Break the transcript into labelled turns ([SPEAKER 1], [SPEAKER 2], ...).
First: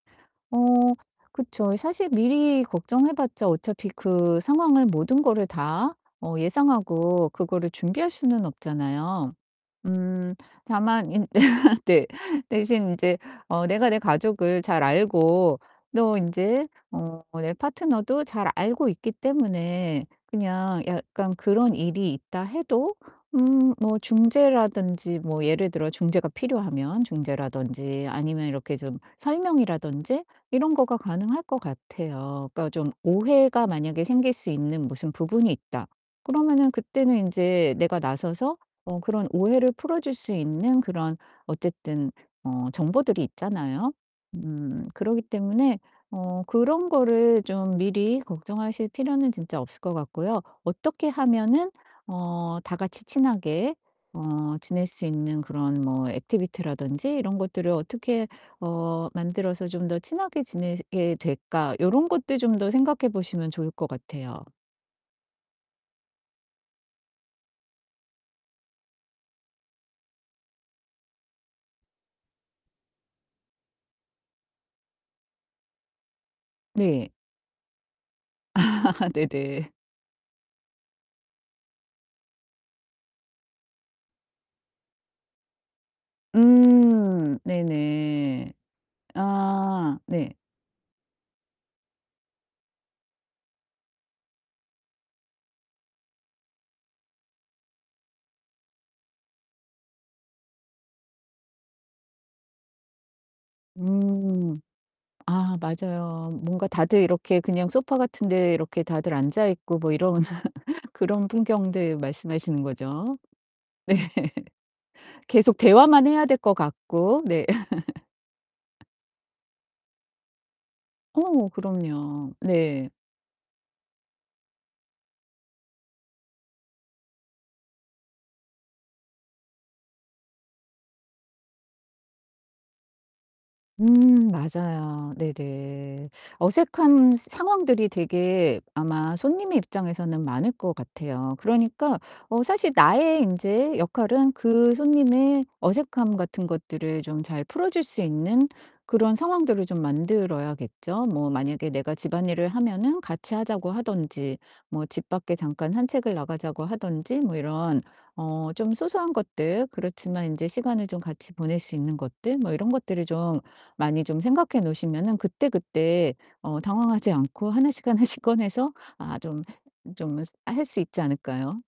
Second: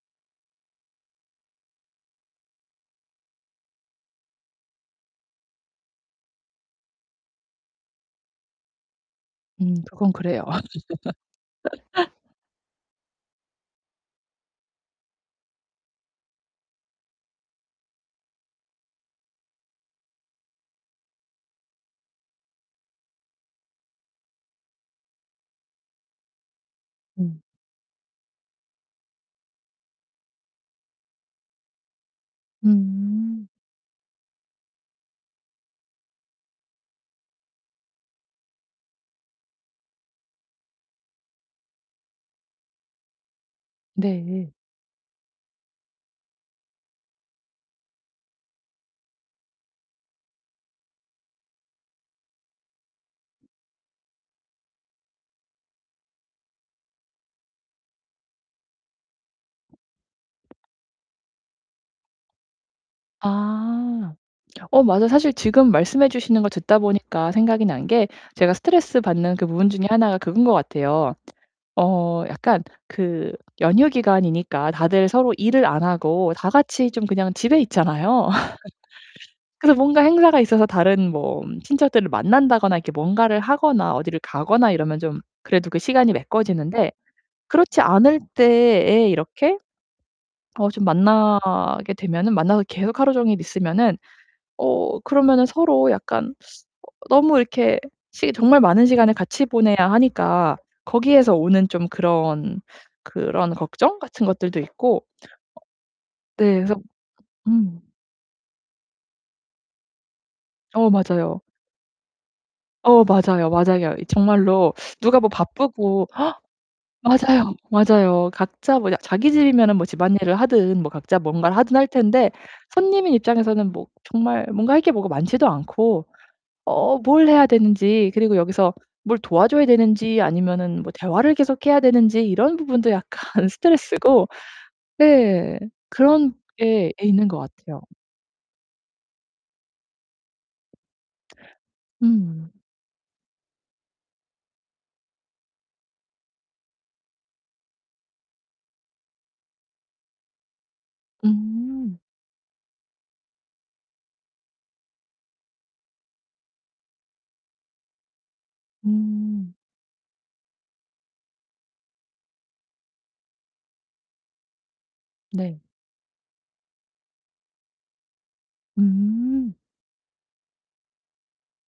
[SPEAKER 1] 어 그쵸. 이 사실 미리 걱정해 봤자 어차피 그 상황을 모든 거를 다 어 예상하고 그거를 준비할 수는 없잖아요.
[SPEAKER 2] 음 그건
[SPEAKER 1] 음
[SPEAKER 2] 그래요.
[SPEAKER 1] 다만 인 네. 대신 인제 어 내가 내 가족을 잘 알고 또 인제 어 내 파트너도 잘 알고 있기 때문에 그냥 약간 그런 일이 있다 해도 음 뭐 중재라든지 뭐 예를 들어 중재가 필요하면
[SPEAKER 2] 음.
[SPEAKER 1] 중재라든지 아니면 이렇게 좀 설명이라든지 이런 거가 가능할 것 같아요. 그러니까 좀
[SPEAKER 2] 음.
[SPEAKER 1] 오해가 만약에 생길 수 있는 무슨 부분이 있다. 그러면은 그때는 인제 내가 나서서 어 그런 오해를 풀어줄 수 있는 그런 어쨌든 어 정보들이 있잖아요.
[SPEAKER 2] 네.
[SPEAKER 1] 음 그러기 때문에 어 그런 거를 좀 미리 걱정하실 필요는 진짜 없을 것 같고요. 어떻게 하면은 어 다 같이 친하게 어 지낼 수 있는 그런 뭐 액티비티라든지 이런 것들을 어떻게 어 만들어서 좀 더 친하게 지내시게 될까? 요런 것들 좀 더 생각해 보시면 좋을 것
[SPEAKER 2] 아
[SPEAKER 1] 같아요.
[SPEAKER 2] 어 맞아. 사실 지금 말씀해 주시는 거 듣다 보니까 생각이 난 게 제가 스트레스 받는 그 부분 중에 하나가 그건 것 같아요. 어 약간 그 연휴기간이니까 다들 서로 일을 안 하고 다 같이 좀
[SPEAKER 1] 네.
[SPEAKER 2] 그냥 집에 있잖아요.
[SPEAKER 1] 네네.
[SPEAKER 2] 그래서 뭔가 행사가 있어서 다른 뭐 친척들을 만난다거나 이렇게 뭔가를 하거나 어디를 가거나 이러면 좀 그래도 그 시간이 메꿔지는데
[SPEAKER 1] 음
[SPEAKER 2] 그렇지 않을
[SPEAKER 1] 네네.
[SPEAKER 2] 때에 이렇게
[SPEAKER 1] 아 네.
[SPEAKER 2] 어 좀 만나게 되면은 만나서 계속 하루종일 있으면은 어 그러면은 서로 약간 어 너무 이렇게 시기 정말 많은 시간을 같이 보내야 하니까 거기에서 오는 좀 그런 그런 걱정 같은 것들도
[SPEAKER 1] 음.
[SPEAKER 2] 있고 어
[SPEAKER 1] 아 맞아요.
[SPEAKER 2] 네
[SPEAKER 1] 뭔가
[SPEAKER 2] 그래서
[SPEAKER 1] 다들 이렇게 그냥
[SPEAKER 2] 음.
[SPEAKER 1] 소파 같은 데 이렇게 다들 앉아 있고 뭐 이런
[SPEAKER 2] 어
[SPEAKER 1] 그런
[SPEAKER 2] 맞아요.
[SPEAKER 1] 풍경들 말씀하시는
[SPEAKER 2] 어
[SPEAKER 1] 거죠?
[SPEAKER 2] 맞아요, 맞아요. 이 정말로
[SPEAKER 1] 네.
[SPEAKER 2] 누가 뭐
[SPEAKER 1] 계속
[SPEAKER 2] 바쁘고
[SPEAKER 1] 대화만 해야 될 것 같고 네.
[SPEAKER 2] 맞아요, 맞아요. 각자 뭐 그냥 자기 집이면 뭐 집안일을 하든 뭐 각자
[SPEAKER 1] 어
[SPEAKER 2] 뭔가를 하든 할
[SPEAKER 1] 그럼요.
[SPEAKER 2] 텐데
[SPEAKER 1] 네.
[SPEAKER 2] 손님의 입장에서는 뭐 정말 뭔가 할 게 뭐가 많지도 않고 어 뭘 해야 되는지 그리고 여기서 뭘 도와줘야 되는지 아니면은 뭐 대화를 계속 해야 되는지 이런 부분도 약간 스트레스고
[SPEAKER 1] 음 맞아요.
[SPEAKER 2] 네.
[SPEAKER 1] 네네.
[SPEAKER 2] 그런 예 예
[SPEAKER 1] 어색한
[SPEAKER 2] 있는 것 같아요.
[SPEAKER 1] 상황들이 되게 아마 손님의 입장에서는 많을 것 같아요. 그러니까 어
[SPEAKER 2] 음.
[SPEAKER 1] 사실 나의 인제 역할은 그 손님의 어색함 같은 것들을 좀 잘 풀어 줄 수 있는 그런 상황들을 좀 만들어야겠죠. 뭐 만약에 내가
[SPEAKER 2] 음.
[SPEAKER 1] 집안일을 하면은 같이 하자고 하든지 뭐 집 밖에 잠깐 산책을 나가자고 하든지 뭐 이런 어 좀 소소한
[SPEAKER 2] 음.
[SPEAKER 1] 것들 그렇지만 인제 시간을 좀 같이 보낼 수 있는 것들 뭐 이런 것들을 좀 많이 좀 생각해 놓으시면은
[SPEAKER 2] 네.
[SPEAKER 1] 그때그때 어 당황하지 않고 하나씩 하나씩 꺼내서 아 좀
[SPEAKER 2] 음.
[SPEAKER 1] 좀 스 할 수 있지 않을까요?